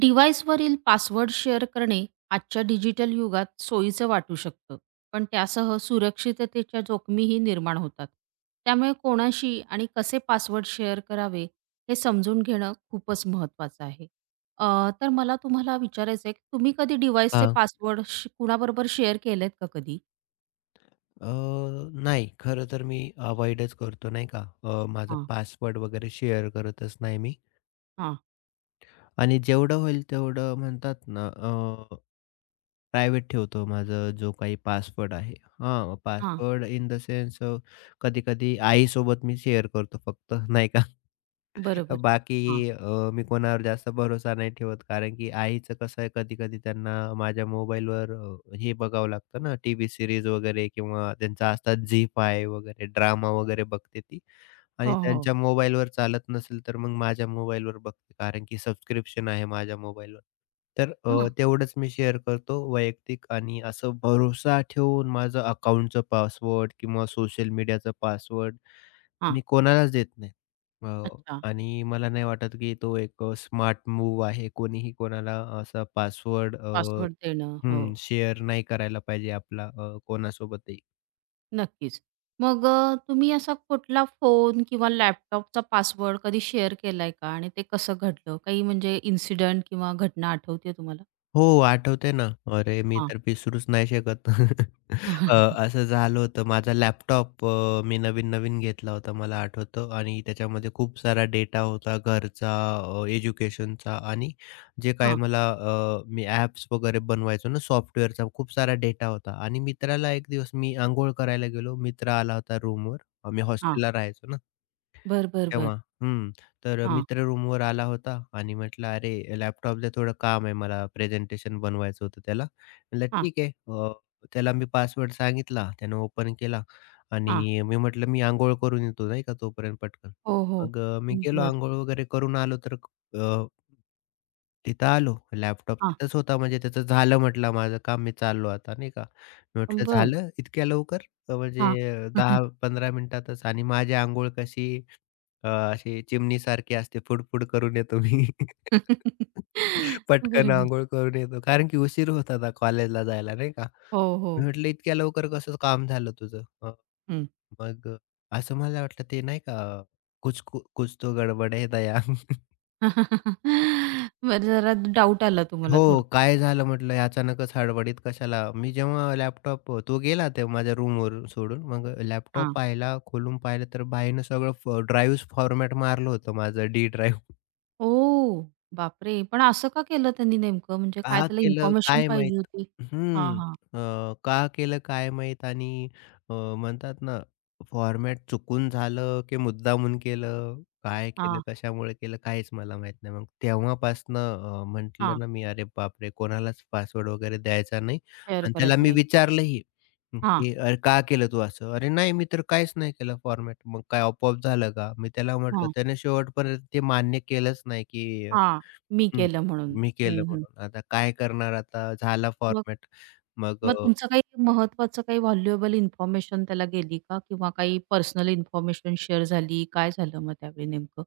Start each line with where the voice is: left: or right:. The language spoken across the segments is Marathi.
right: डिव्हाइसवरील पासवर्ड शेअर करणे आजच्या डिजिटल युगात सोयीचं वाटू शकतं, पण त्यासह सुरक्षिततेच्या जोखमीही निर्माण होतात. त्यामुळे कोणाशी आणि कसे पासवर्ड शेअर करावे हे समजून घेणं खूपच महत्त्वाचं आहे. तर मला तुम्हाला विचारायचं आहे की तुम्ही कधी डिव्हाइसचे
left: हां.
right: पासवर्ड कुणाबरोबर शेअर केलेत का कधी?
left: अ, नाही. खरं तर मी अव्हॉइडच करतो नाही का. माझा
right: हां.
left: पासवर्ड वगैरे शेअर करतच नाही मी.
right: हां.
left: आणि जेवढं होईल तेवढं म्हणतात ना प्रायव्हेट ठेवतो माझं जो काही पासवर्ड आहे. हां,
right: हां.
left: पासवर्ड इन द सेन्स कधी-कधी आईसोबत मी शेअर करतो फक्त नाही का.
right: बरोबर.
left: बाकी
right: हां.
left: मी कोणावर जास्त भरोसा नाही ठेवत कारण की आईचं कसं आहे कधी-कधी त्यांना माझ्या मोबाईलवर हे बघावं लागतं ना टीव्ही सीरीज वगैरे किंवा त्यांचा असतात झी 5 वगैरे ड्रामा वगैरे बघते ती.
right: हो,
left: आणि
right: हो.
left: त्यांच्या मोबाईलवर चालत नसेल, तर मग माझ्या मोबाईलवर बघते. कारण की सबस्क्रिप्शन आहे माझ्या मोबाईलवर. तर
right: हां.
left: तेवढंच मी शेअर करतो वैयक्तिक आणि असं भरोसा ठेवून माझं अकाउंटचं पासवर्ड किंवा सोशल मीडियाचा पासवर्ड
right: हां.
left: मी कोणालाच देत नाही. अ,
right: अच्छा.
left: आणि मला नाही वाटत की तो एक स्मार्ट मूव्ह आहे. कोणीही कोणाला असा पासवर्ड
right: पासवर्ड देणं, हो.
left: शेअर नाही करायला पाहिजे आपला कोणासोबतही.
right: नक्कीच. मग तुम्ही असा कुठला फोन किंवा लॅपटॉपचा पासवर्ड कधी शेअर केलाय का? आणि ते कसं घडलं? काही म्हणजे इन्सिडेंट किंवा घटना आठवते तुम्हाला?
left: हो, आठवतंय ना. अरे, मी
right: हां.
left: तर विसरूच नाही शकत. असं झालं होतं माझा लॅपटॉप मी नवीन-नवीन घेतला होता मला आठवतं आणि त्याच्यामध्ये खूप सारा डेटा होता घरचा, एज्युकेशनचा आणि जे काही
right: हां,
left: मला मी ॲप्स वगैरे बनवायचो ना सॉफ्टवेअरचा खूप सारा डेटा होता आणि मित्राला एक दिवस मी अंघोळ करायला गेलो. मित्र आला होता रूमवर. आम्ही
right: हां.
left: हॉस्टेलला राहायचो ना.
right: बरं, बरं, बरं.
left: तेव्हा हं. तर
right: हां,
left: मित्र रूमवर आला होता आणि म्हटलं, "अरे, लॅपटॉपचं थोडं काम आहे मला, प्रेझेंटेशन बनवायचं होतं त्याला." म्हटलं,
right: हां,
left: "ठीक आहे." त्याला मी पासवर्ड सांगितला. त्यानं ओपन केला आणि
right: हां.
left: मी म्हटलं, "मी अंघोळ करून येतो नाही का तोपर्यंत पटकन."
right: हो, हो.
left: मग मी गेलो
right: बरं.
left: अंघोळ वगैरे करून आलो तर तिथं आलो. लॅपटॉप
right: हां.
left: तिथंच होता म्हणजे त्याचं झालं म्हटलं माझं काम, मी चाललो आता नाही का. मी म्हटलं
right: बरं.
left: झालं इतक्या लवकर?
right: हां.
left: म्हणजे 10-15 मिनिटातच आणि माझी अंघोळ कशी अशी चिमणीसारखी असते, फुडफुड करून येतो मी. पटकन
right: बरोबर.
left: अंघोळ करून येतो. कारण की उशीर होत होता कॉलेजला जायला नाही का.
right: हो,
left: मी
right: हो.
left: म्हटलं इतक्या लवकर कसं काम झालं तुझं?
right: हं.
left: मग असं मला वाटलं ते नाही का, कुछ कुछ तो गडबड है दया.
right: बरं, जरा डाउट आला तुम्हाला
left: हो,
right: थोडक्यात.
left: काय झालं म्हटलं अचानकच हडबडीत कशाला? मी जेव्हा लॅपटॉप तो गेला तेव्हा माझ्या रूमवर सोडून. मग लॅपटॉप पाहिला, खोलून पाहिलं तर बाईनं सगळं ड्राईव्हज फॉर्मॅट मारलं होतं माझं डी ड्राईव्ह.
right: ओह! बापरे! पण असं का केलं त्यांनी नेमकं? म्हणजे काय
left: का
right: त्याला
left: केलं
right: इन्फॉर्मेशन
left: काय माहीत?
right: पाहिजे होती? हां,
left: हं.
right: हां,
left: का केलं काय माहीत आणि म्हणतात ना फॉर्मॅट चुकून झालं की मुद्दामून केलं, काय केलं,
right: हां,
left: कशामुळे केलं काहीच मला माहीत नाही. मग तेव्हापासनं म्हटलं
right: हां.
left: ना मी "अरे बापरे! कोणालाच पासवर्ड वगैरे द्यायचा नाही."
right: शेअर
left: आणि त्याला
right: करायचं
left: मी
right: नाही.
left: विचारलंही,
right: हां,
left: की "अरे का केलं तू असं?" "अरे नाही मी तर काहीच नाही केलं फॉर्मॅट." "मग काय आपोआप झालं का?" मी त्याला म्हटलं.
right: हां,
left: त्याने शेवटपर्यंत ते मान्य केलंच नाही की
right: हां. मी
left: हं.
right: केलं म्हणून.
left: मी केलं
right: हं, हं.
left: म्हणून. आता काय करणार आता झाला
right: मग.
left: फॉर्मॅट. मग
right: मग तुमचं काही महत्वाचं काही व्हॅल्युएबल इन्फॉर्मेशन त्याला गेली का? किंवा काही पर्सनल इन्फॉर्मेशन शेअर झाली? काय झालं मग त्यावेळी नेमकं?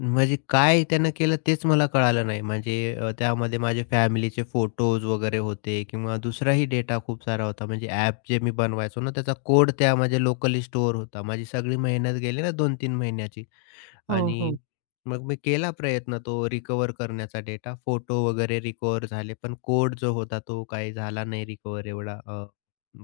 left: म्हणजे काय त्यानं केलं तेच मला कळालं नाही. म्हणजे त्यामध्ये माझे फॅमिलीचे फोटोज वगैरे होते किंवा दुसराही डेटा खूप सारा होता. म्हणजे ॲप जे मी बनवायचो ना त्याचा कोड त्यामध्ये लोकली स्टोअर होता. माझी सगळी मेहनत गेली ना 2-3 महिन्याची.
right: हो, हो.
left: आणि मग मी केला प्रयत्न तो रिकव्हर करण्याचा डेटा. फोटो वगैरे रिकव्हर झाले, पण कोड जो होता तो काही झाला नाही रिकव्हर एवढा.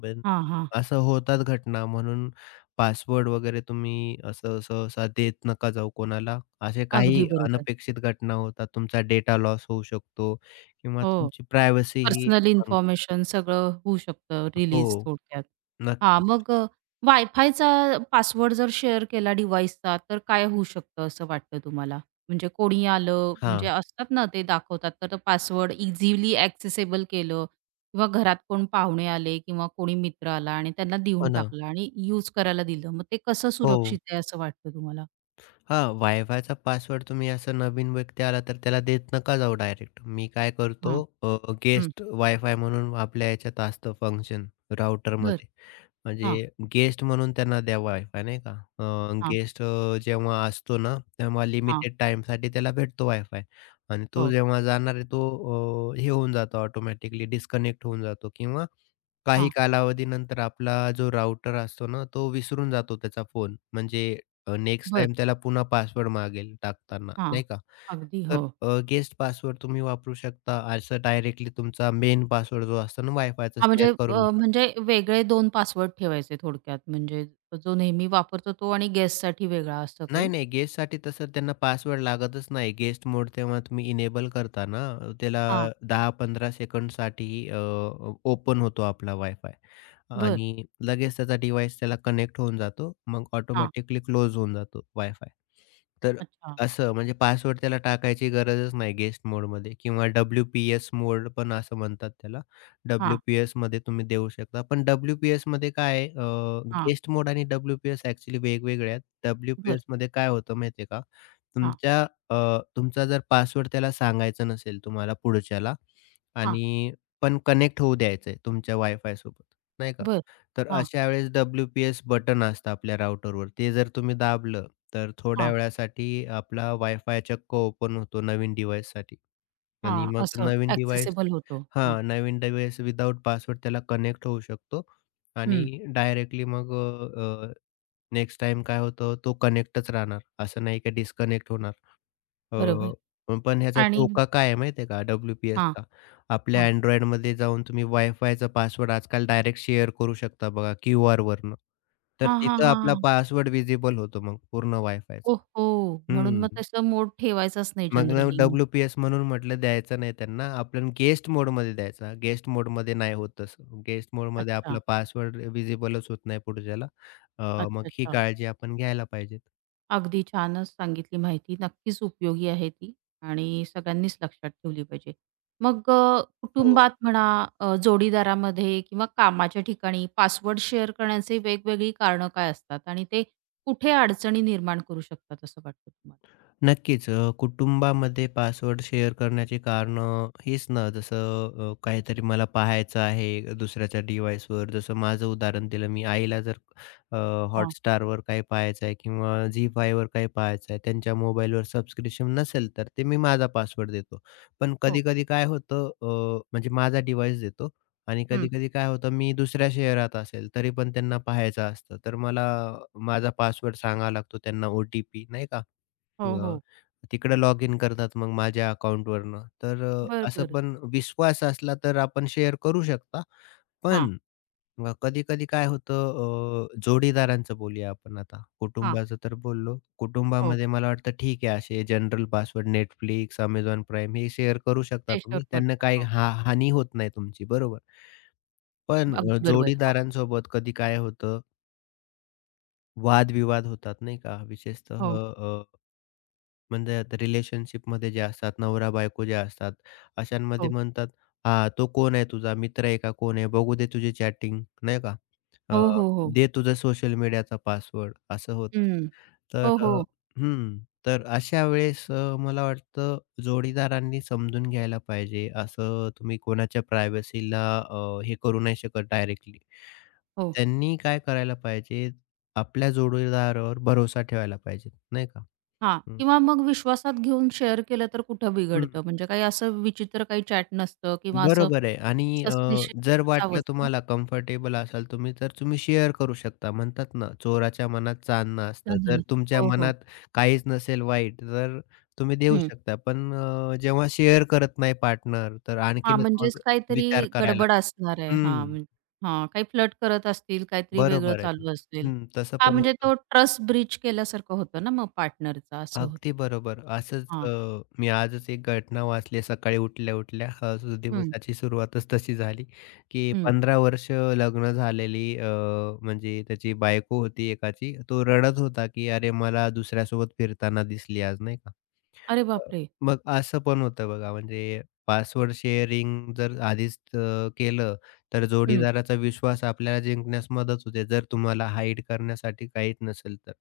left: पण
right: हां, हां.
left: असं होतात घटना म्हणून पासवर्ड वगैरे तुम्ही असं सहसा देत नका जाऊ कोणाला. असे
right: अगदी
left: काही
right: बरोबर.
left: अनपेक्षित घटना होतात. तुमचा डेटा लॉस होऊ शकतो किंवा
right: हो.
left: तुमची प्रायव्हसी ही
right: पर्सनल
left: भंग
right: इन्फॉर्मेशन सगळं होऊ शकतं
left: हो,
right: रिलीज थोडक्यात. हां,
left: नक्कीच.
right: मग वायफायचा पासवर्ड जर शेअर केला डिव्हाइसचा, तर काय होऊ शकतं असं वाटतं तुम्हाला? म्हणजे कोणी आलं, म्हणजे
left: हां,
right: असतात ना ते दाखवतात, तर पासवर्ड इझिली ॲक्सेसेबल केलं किंवा घरात कोण पाहुणे आले किंवा कोणी मित्र आला आणि त्यांना
left: हो
right: देऊन
left: ना.
right: टाकला आणि यूज करायला दिलं. मग ते कसं
left: हो.
right: सुरक्षित आहे असं वाटतं तुम्हाला?
left: हां, पासवर्ड तुम्ही असं नवीन व्यक्ती आला तर त्याला देत नका जाऊ डायरेक्ट. मी काय करतो
right: हां, हं,
left: गेस्ट वाय-फाय म्हणून आपल्या ह्याच्यात असतं फंक्शन
right: बरं.
left: राउटरमध्ये.
right: हां,
left: म्हणजे गेस्ट म्हणून त्यांना द्यावा वायफाय नाही का? अ,
right: हां,
left: गेस्ट जेव्हा असतो ना, तेव्हा
right: हां.
left: लिमिटेड टाईमसाठी त्याला भेटतो वायफाय आणि तो
right: हो,
left: जेव्हा जाणार आहे तो हे होऊन जातो ऑटोमॅटिकली डिस्कनेक्ट होऊन जातो किंवा काही
right: हां,
left: कालावधीनंतर आपला जो राउटर असतो ना, तो विसरून जातो त्याचा फोन. म्हणजे नेक्स्ट
right: बरं.
left: टाईम त्याला पुन्हा पासवर्ड मागेल टाकताना,
right: हां,
left: नाही का?
right: अगदी हो.
left: तर गेस्ट पासवर्ड तुम्ही वापरू शकता. असं डायरेक्टली तुमचा मेन पासवर्ड जो असतो ना वायफायचा
right: हां, म्हणजे
left: शेअर करू नका.
right: म्हणजे वेगळे 2 पासवर्ड ठेवायचे थोडक्यात. म्हणजे जो नेहमी वापरतो तो आणि गेस्टसाठी वेगळा असं
left: नाही,
right: काही?
left: नाही. गेस्टसाठी तसं त्यांना पासवर्ड लागतच नाही. गेस्ट मोड तेव्हा तुम्ही इनेबल करता ना, त्याला
right: हां,
left: 10-15 सेकंडसाठी ओपन होतो आपला वायफाय
right: बरं.
left: आणि लगेच त्याचा डिव्हाइस त्याला कनेक्ट होऊन जातो. मग
right: हां,
left: ऑटोमॅटिकली क्लोज होऊन जातो वायफाय. तर
right: अच्छा.
left: असं म्हणजे पासवर्ड त्याला टाकायची गरजच नाही गेस्ट मोडमध्ये किंवा डब्ल्यू-पी-एस मोड पण असं म्हणतात त्याला.
right: हां,
left: डब्ल्यू-पी-एसमध्ये तुम्ही देऊ शकता. पण डब्ल्यू-पी-एसमध्ये काय आहे
right: हां,
left: गेस्ट मोड आणि डब्ल्यू-पी-एस ॲक्चुअली वेगवेगळे आहेत.
right: बरं.
left: डब्ल्यू-पी-एसमध्ये काय होतं माहिती आहे का?
right: हां,
left: तुमच्या तुमचा जर पासवर्ड त्याला सांगायचा नसेल तुम्हाला पुढच्याला
right: हां,
left: आणि पण कनेक्ट होऊ द्यायचं आहे तुमच्या वायफायसोबत, नाही का?
right: बरं.
left: तर
right: हां,
left: अशा वेळेस डब्ल्यू बटन असतं आपल्या राउटरवर. ते जर तुम्ही दाबलं, तर थोड्या
right: हां,
left: वेळासाठी आपला वायफाय चक्क ओपन होतो नवीन डिव्हाइससाठी आणि
right: हां.
left: मग
right: असं
left: नवीन डिव्हाइस
right: ॲक्सेसिबल होतो. हां,
left: हां, नवीन डिव्हाइस विदाउट पासवर्ड त्याला कनेक्ट होऊ शकतो आणि
right: हं,
left: डायरेक्टली मग नेक्स्ट टाइम काय होतं तो कनेक्टच राहणार. असं नाही की डिस्कनेक्ट होणार.
right: बरोबर.
left: अ, पण ह्याचा
right: आणि
left: धोका काय आहे माहिती आहे का
right: हां,
left: डब्ल्यू-पी-एसचा?
right: हां,
left: आपल्या Androidमध्ये जाऊन तुम्ही वायफायचा पासवर्ड आजकाल डायरेक्ट शेअर करू शकता बघा क्यूआरवरनं. तर
right: हां, हां,
left: तिथं
right: हां,
left: आपला
right: हां.
left: पासवर्ड विजिबल होतो मग पूर्ण वायफायचा.
right: हो! म्हणून मग
left: हं.
right: तसं मोड ठेवायचाच नाही
left: मग ना
right: जनरली.
left: डब्ल्यू-पी-एस म्हणून म्हटलं द्यायचं नाही त्यांना. आपण गेस्ट मोडमध्ये द्यायचा. गेस्ट मोडमध्ये नाही होत तसं. गेस्ट मोडमध्ये
right: अच्छा,
left: आपला पासवर्ड विजिबलच होत नाही पुढच्याला.
right: अच्छा,
left: मग ही
right: अच्छा.
left: काळजी आपण घ्यायला पाहिजे.
right: अगदी छानच सांगितली माहिती. नक्कीच उपयोगी आहे ती आणि सगळ्यांनीच लक्षात ठेवली पाहिजे. मग
left: हो.
right: कुटुंबात म्हणा, जोडीदारामध्ये किंवा कामाच्या ठिकाणी पासवर्ड शेअर करण्याचे वेगवेगळी कारणं काय असतात आणि ते कुठे अडचणी निर्माण करू शकतात असं वाटतं तुम्हाला?
left: नक्कीच. कुटुंबामध्ये पासवर्ड शेअर करण्याची कारणं हेच ना, जसं काहीतरी मला पाहायचं आहे दुसऱ्याच्या डिव्हाइसवर. जसं माझं उदाहरण दिलं मी. आईला जर अ,
right: हां.
left: Hotstarवर काही पाहायचं आहे किंवा झी5वर काही पाहायचं आहे, त्यांच्या मोबाईलवर सबस्क्रिप्शन नसेल, तर ते मी माझा पासवर्ड देतो. पण
right: हो.
left: कधी-कधी काय होतं म्हणजे माझा डिव्हाइस देतो आणि
right: हं.
left: कधी-कधी काय होतं, मी दुसऱ्या शहरात असेल, तरी पण त्यांना पाहायचं असतं. तर मला माझा पासवर्ड सांगावा लागतो त्यांना ओ-टी-पी नाही का?
right: हो,
left: अ,
right: हो.
left: तिकडं लॉग इन करतात मग माझ्या अकाउंटवरनं. तर
right: बरं,
left: असं
right: बरं.
left: पण विश्वास असला तर आपण शेअर करू शकता.
right: हां.
left: पण कधी-कधी काय होतं जोडीदारांचं बोलूया आपण आता.
right: हां.
left: कुटुंबाचं तर बोललो.
right: हो.
left: कुटुंबामध्ये मला वाटतं ठीक आहे असे general password Netflix, Amazon Prime हे शेअर करू शकता
right: ते शेअर
left: तुम्ही. त्यांना
right: करता.
left: काही
right: हो.
left: हा हानी होत नाही तुमची, बरोबर. पण
right: अगदी बरोबर. हो.
left: जोडीदारांसोबत कधी काय होतं वादविवाद होतात नाही का विशेषतः
right: हो,
left: अ, म्हणजे आता रिलेशनशिपमध्ये जे असतात, नवरा-बायको जे असतात, अशांमध्ये
right: हो.
left: म्हणतात, "हां, तो कोण आहे तुझा? मित्र आहे का? कोण आहे? बघू दे तुझी चॅटिंग." नाही का? अ,
right: हो, हो, हो.
left: "दे तुझा सोशल मीडियाचा पासवर्ड." असं होतं.
right: हं.
left: तर
right: हो,
left: अ,
right: हो.
left: हं. तर अशा वेळेस मला वाटतं जोडीदारांनी समजून घ्यायला पाहिजे. असं तुम्ही कोणाच्या प्रायव्हसीला हे करू नाही शकत डायरेक्टली.
right: हो.
left: त्यांनी काय करायला पाहिजे, आपल्या जोडीदारावर भरोसा ठेवायला पाहिजे, नाही का?
right: हां. किंवा मग विश्वासात घेऊन शेअर केलं तर कुठं
left: हं.
right: बिघडतं? म्हणजे काही असं विचित्र काही चॅट नसतं किंवा असं
left: बरोबर आहे आणि
right: सस्पिशियस
left: जर वाटलं
right: नसावंच ना
left: तुम्हाला कम्फर्टेबल असाल तुम्ही, तर तुम्ही शेअर करू शकता. म्हणतात ना, चोराच्या मनात चांदणं
right: त्या
left: असतं. जर
right: जणात.
left: तुमच्या
right: हो, हो.
left: मनात काहीच नसेल वाईट, तर तुम्ही देऊ
right: हं.
left: शकता. पण जेव्हा शेअर करत नाही पार्टनर, तर
right: हां,
left: आणखीनच
right: म्हणजेच
left: मग
right: काहीतरी
left: विचार करायला
right: गडबड असणार आहे. हां,
left: हं,
right: हां, काही फ्लर्ट करत असतील, काहीतरी वेगळं
left: बरोबर आहे ना.
right: चालू असेल.
left: हं, तसं
right: हां,
left: पण
right: म्हणजे
left: होतं.
right: तो ट्रस्ट ब्रीच केल्यासारखं होतं ना मग पार्टनरचा, असं होतं
left: अगदी
right: ते.
left: बरोबर. असंच
right: हां.
left: मी आजच एक घटना वाचली सकाळी उठल्या-उठल्या.
right: हं,
left: दिवसाची सुरुवातच तशी झाली, की
right: हं.
left: 15 वर्ष लग्न झालेली म्हणजे त्याची बायको होती एकाची. तो रडत होता, की "अरे, मला दुसऱ्यासोबत फिरताना दिसली आज," नाही का.
right: अरे
left: अ,
right: बापरे!
left: मग असं पण होतं बघा, म्हणजे पासवर्ड शेअरिंग जर आधीच केलं, तर
right: हं.
left: जोडीदाराचा विश्वास आपल्याला जिंकण्यास मदत होते, जर तुम्हाला हाईड करण्यासाठी काहीच नसेल तर.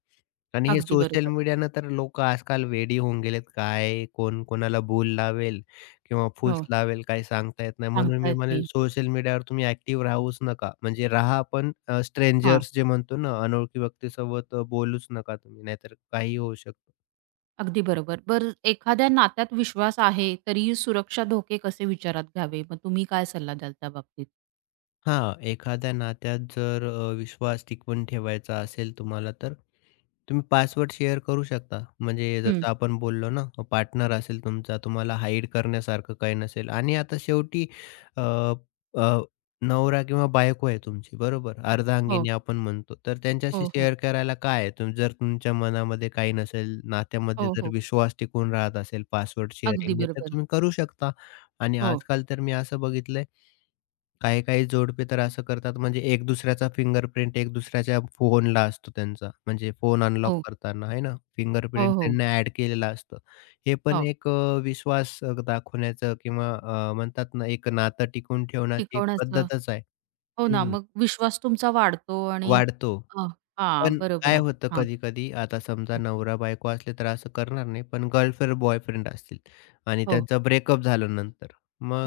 left: आणि हे
right: अगदी
left: सोशल
right: बरोबर.
left: मीडियानं तर लोकं आजकाल वेडी होऊन गेलेत. काय, कोण कोणाला भूल लावेल किंवा फूस
right: हो,
left: लावेल, काही सांगता येत नाही. म्हणून
right: सांगता
left: मी
right: येत
left: म्हणेल
right: नाही.
left: सोशल मीडियावर तुम्ही ॲक्टिव्ह राहूच नका. म्हणजे राहा पण
right: हां.
left: स्ट्रेंजर्स जे म्हणतो ना, अनोळखी व्यक्तीसोबत बोलूच नका तुम्ही, नाहीतर काहीही होऊ शकतं.
right: अगदी बरोबर. बरं, एखाद्या नात्यात विश्वास आहे, तरी सुरक्षा धोके कसे विचारात घ्यावे? मग तुम्ही काय सल्ला द्याल त्या बाबतीत?
left: हां, एखाद्या नात्यात जर विश्वास टिकवून ठेवायचा असेल तुम्हाला, तर तुम्ही पासवर्ड शेअर करू शकता. म्हणजे
right: हं.
left: जसं आपण बोललो ना, पार्टनर असेल तुमचा, तुम्हाला हाईड करण्यासारखं काही नसेल. आणि आता शेवटी अ, अ, नवरा किंवा बायको आहे तुमची, बरोबर?
right: हो,
left: अर्धांगिनी आपण म्हणतो. तर त्यांच्याशी
right: हो, हो,
left: शेअर करायला काय आहे? जर तुमच्या मनामध्ये काही नसेल, नात्यामध्ये
right: हो,
left: जर
right: हो.
left: विश्वास टिकून राहत असेल पासवर्ड
right: अगदी
left: शेअरिंगने, तर
right: बरोबर.
left: तुम्ही करू शकता. आणि
right: हो,
left: आजकाल तर मी असं बघितलंय काही काही जोडपे तर असं करतात म्हणजे एक दुसऱ्याचा फिंगरप्रिंट एक दुसऱ्याच्या फोनला असतो त्यांचा. म्हणजे फोन अनलॉक
right: हो,
left: करताना आहे ना,
right: हो,
left: फिंगरप्रिंट
right: हो,
left: त्यांनी ॲड केलेला असतो. हे पण
right: हो.
left: एक विश्वास दाखवण्याचं किंवा म्हणतात ना एक नातं टिकवून ठेवण्याची एक
right: शिकवण्याचं.
left: पद्धतच आहे.
right: हो ना,
left: हं,
right: मग विश्वास तुमचा वाढतो आणि
left: वाढतो.
right: अ, हां,
left: पण
right: बरोबर
left: काय
right: आहे.
left: होतं
right: हां.
left: कधी-कधी आता समजा नवरा-बायको असले तर असं करणार नाही, पण गर्लफ्रेंड, बॉयफ्रेंड असतील आणि
right: हो,
left: त्यांचं ब्रेकअप झालं नंतर.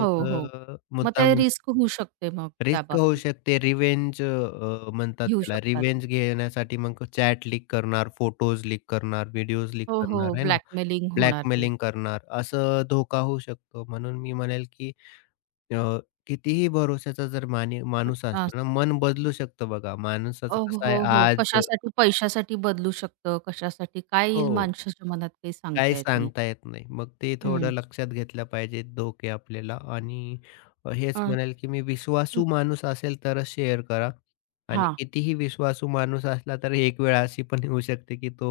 right: हो, हो. मग ते
left: मुद्दामून
right: रिस्क होऊ शकते मग त्या
left: रिस्क होऊ
right: बाबतीत.
left: शकते. रिव्हेंज म्हणतात
right: घेऊ
left: त्याला.
right: शकतात.
left: रिव्हेंज घेण्यासाठी मग चॅट लीक करणार, फोटोज लीक करणार, व्हिडिओज लीक
right: हो, हो,
left: करणार, आहे ना?
right: ब्लॅकमेलिंग होणार ते.
left: ब्लॅकमेलिंग करणार, असं धोका होऊ शकतो. म्हणून मी म्हणेल की अ, कितीही भरोश्याचा जर मानी माणूस असला ना, मन बदलू शकतं बघा. माणसाचं
right: हो,
left: कसं
right: हो,
left: आहे
right: हो.
left: आज
right: कशासाठी पैशासाठी बदलू शकतं, कशासाठी काय येईल
left: हो.
right: माणसाच्या मनात काही
left: काही
right: सांगता येत नाही.
left: सांगता येत नाही. मग ते थोडं
right: हं.
left: लक्षात घेतलं पाहिजे धोके आपल्याला आणि हेच
right: अ,
left: म्हणेल, की मी
right: हं.
left: विश्वासू माणूस असेल तरच शेअर करा आणि
right: हां.
left: कितीही विश्वासू माणूस असला तर एक वेळ अशी पण येऊ शकते, की तो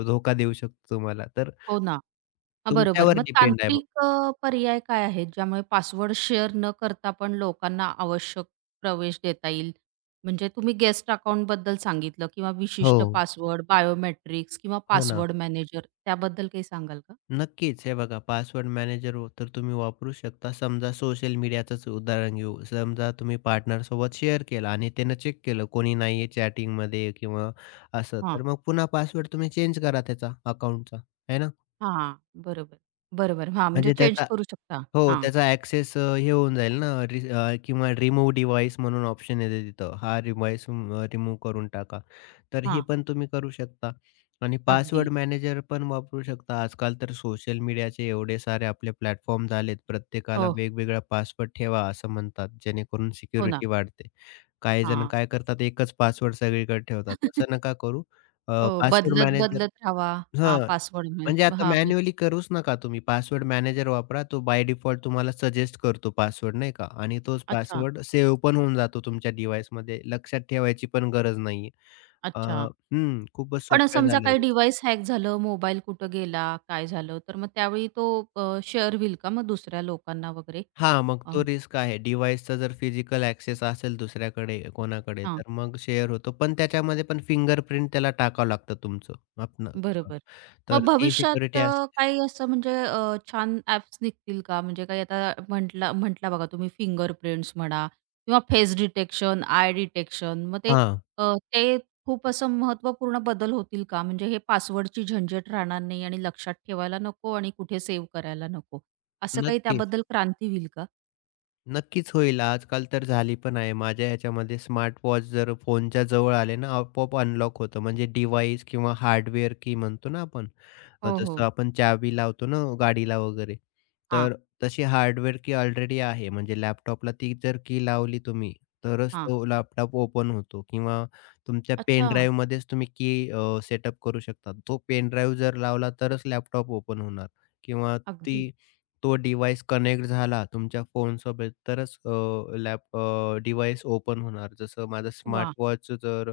left: धोका देऊ शकतो तुम्हाला. तर
right: हो ना. हां, बरोबर.
left: तुमच्यावर
right: मग
left: डिपेंड आहे मग.
right: तांत्रिक पर्याय काय आहेत, ज्यामुळे पासवर्ड शेअर न करता पण लोकांना आवश्यक प्रवेश देता येईल? म्हणजे तुम्ही गेस्ट अकाउंटबद्दल सांगितलं किंवा
left: हो.
right: विशिष्ट पासवर्ड, बायोमेट्रिक्स किंवा
left: हो ना.
right: पासवर्ड मॅनेजर त्याबद्दल काही सांगाल का?
left: नक्कीच. हे बघा पासवर्ड मॅनेजर व तर तुम्ही वापरू शकता. समजा सोशल मीडियाचंच उदाहरण घेऊ. समजा तुम्ही पार्टनरसोबत शेअर केला आणि त्यानं चेक केलं कोणी नाही आहे चॅटिंगमध्ये किंवा असं.
right: हां.
left: तर मग पुन्हा पासवर्ड तुम्ही चेंज करा त्याचा अकाउंटचा, आहे ना?
right: हां, बरोबर. बरोबर. हां, म्हणजे
left: म्हणजे
right: चेंज
left: त्याचा
right: करू शकता.
left: हो,
right: हां,
left: त्याचा ॲक्सेस हे होऊन जाईल ना किंवा रिमूव्ह डिव्हाइस म्हणून ऑप्शन येते तिथं. हा डिव्हाइस रिमूव्ह करून टाका. तर हे
right: हां.
left: पण तुम्ही करू शकता आणि
right: अगदी.
left: पासवर्ड मॅनेजर पण वापरू शकता. आजकाल तर सोशल मीडियाचे एवढे सारे आपले प्लॅटफॉर्म झालेत. प्रत्येकाला
right: हो,
left: वेगवेगळा पासवर्ड ठेवा असं म्हणतात, जेणेकरून
right: हो ना.
left: सिक्युरिटी वाढते. काही जण
right: हां.
left: काय करतात एकच पासवर्ड सगळीकडे ठेवतात. तसं नका करू.
right: हो,
left: अ, पासवर्ड
right: बदलत,
left: मॅनेजर
right: बदलत राहावा. हां,
left: हां,
right: पासवर्ड
left: म्हणजे
right: म्हणजे
left: आता
right: हां,
left: मॅन्युअली करूच नका तुम्ही. पासवर्ड मॅनेजर वापरा. तो बाय डिफॉल्ट तुम्हाला सजेस्ट करतो पासवर्ड नाही का आणि तोच
right: अच्छा,
left: पासवर्ड सेव्ह पण होऊन जातो तुमच्या डिव्हाइसमध्ये. लक्षात ठेवायची पण गरज नाहीये. अ,
right: अच्छा.
left: हं, खूपच
right: पण
left: सोप्या
right: समजा
left: झाल्या
right: काही
left: गोष्टी.
right: डिव्हाइस हॅक झालं, मोबाईल कुठं गेला, काय झालं, तर मग त्यावेळी तो शेअर होईल का मग दुसऱ्या लोकांना वगैरे?
left: हां, मग
right: अ,
left: तो रिस्क आहे. डिव्हाइसचा जर फिजिकल ॲक्सेस असेल दुसऱ्याकडे कोणाकडे,
right: हां.
left: तर मग शेअर होतो. पण त्याच्यामध्ये पण फिंगरप्रिंट त्याला टाकावं लागतं तुमचं आपलं.
right: बरोबर. मग
left: तर ती
right: भविष्यात
left: सिक्युरिटी असते.
right: काही असं म्हणजे छान ॲप्स निघतील का? म्हणजे काही आता म्हटला म्हटला बघा तुम्ही फिंगरप्रिंट्स म्हणा किंवा फेस डिटेक्शन, आय डिटेक्शन मग ते
left: हां,
right: ते खूप असं महत्त्वपूर्ण बदल होतील का? म्हणजे हे पासवर्डची झंझट राहणार नाही आणि लक्षात ठेवायला नको आणि कुठे सेव्ह करायला नको. असं काही
left: नक्कीच.
right: त्याबद्दल क्रांती होईल का?
left: नक्कीच होईल. आजकाल तर झाली पण आहे. माझ्या ह्याच्यामध्ये स्मार्ट वॉच जर फोनच्या जवळ आले ना, आपोआप अनलॉक होतं. म्हणजे डिव्हाइस किंवा हार्डवेअर की म्हणतो ना आपण.
right: हो,
left: जसं
right: हो.
left: आपण चावी लावतो ना गाडीला वगैरे,
right: हां,
left: तर तशी हार्डवेअर की ऑलरेडी आहे. म्हणजे लॅपटॉपला ती जर की लावली तुम्ही, तरच
right: हां.
left: तो लॅपटॉप ओपन होतो किंवा तुमच्या पेन
right: अच्छा.
left: ड्राईव्हमध्येच तुम्ही की सेटअप करू शकता. तो पेन ड्राईव्ह जर लावला तरच लॅपटॉप ओपन होणार किंवा
right: अगदी.
left: ती तो डिव्हाइस कनेक्ट झाला तुमच्या फोनसोबत तरच डिव्हाइस ओपन होणार. जसं माझं
right: वाह!
left: स्मार्टवॉच जर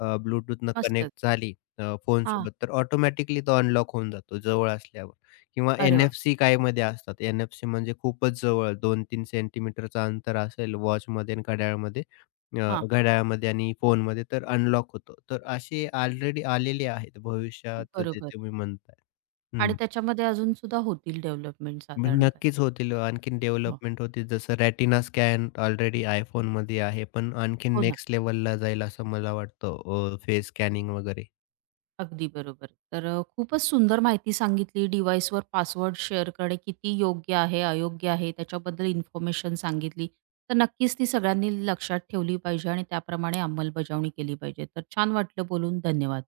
left: ब्लूटूथनं
right: मस्तच.
left: कनेक्ट झाली
right: हां.
left: फोनसोबत, तर ऑटोमॅटिकली तो अनलॉक होऊन जातो जवळ असल्यावर किंवा
right: अरे वाह!
left: एन-एफ-सी कायमध्ये असतात. एन म्हणजे खूपच जवळ 2-3 सेंटीमीटरचं अंतर असेल वॉचमध्ये आणि घड्याळमध्ये
right: हां.
left: घड्याळामध्ये आणि फोनमध्ये तर अनलॉक होतो. तर असे ऑलरेडी आलेले आहेत भविष्यात जे
right: बरोबर.
left: तुम्ही म्हणताय.
right: आणि त्याच्यामध्ये अजून सुद्धा होतील डेव्हलपमेंट
left: मग
right: साधारण काही.
left: नक्कीच होतील. आणखीन
right: हो.
left: डेव्हलपमेंट होतील. जसं रेटिना स्कॅन ऑलरेडी iPhoneमध्ये आहे. पण आणखीन
right: हो ना,
left: नेक्स्ट लेव्हलला जाईल असं मला वाटतं. फेस स्कॅनिंग वगैरे.
right: अगदी बरोबर. तर खूपच सुंदर माहिती सांगितली. डिव्हाइसवर पासवर्ड शेअर करणे किती योग्य आहे, अयोग्य आहे, त्याच्याबद्दल इन्फॉर्मेशन सांगितली. तर नक्कीच ती सगळ्यांनी लक्षात ठेवली पाहिजे आणि त्याप्रमाणे अंमलबजावणी केली पाहिजे. तर छान वाटलं बोलून. धन्यवाद.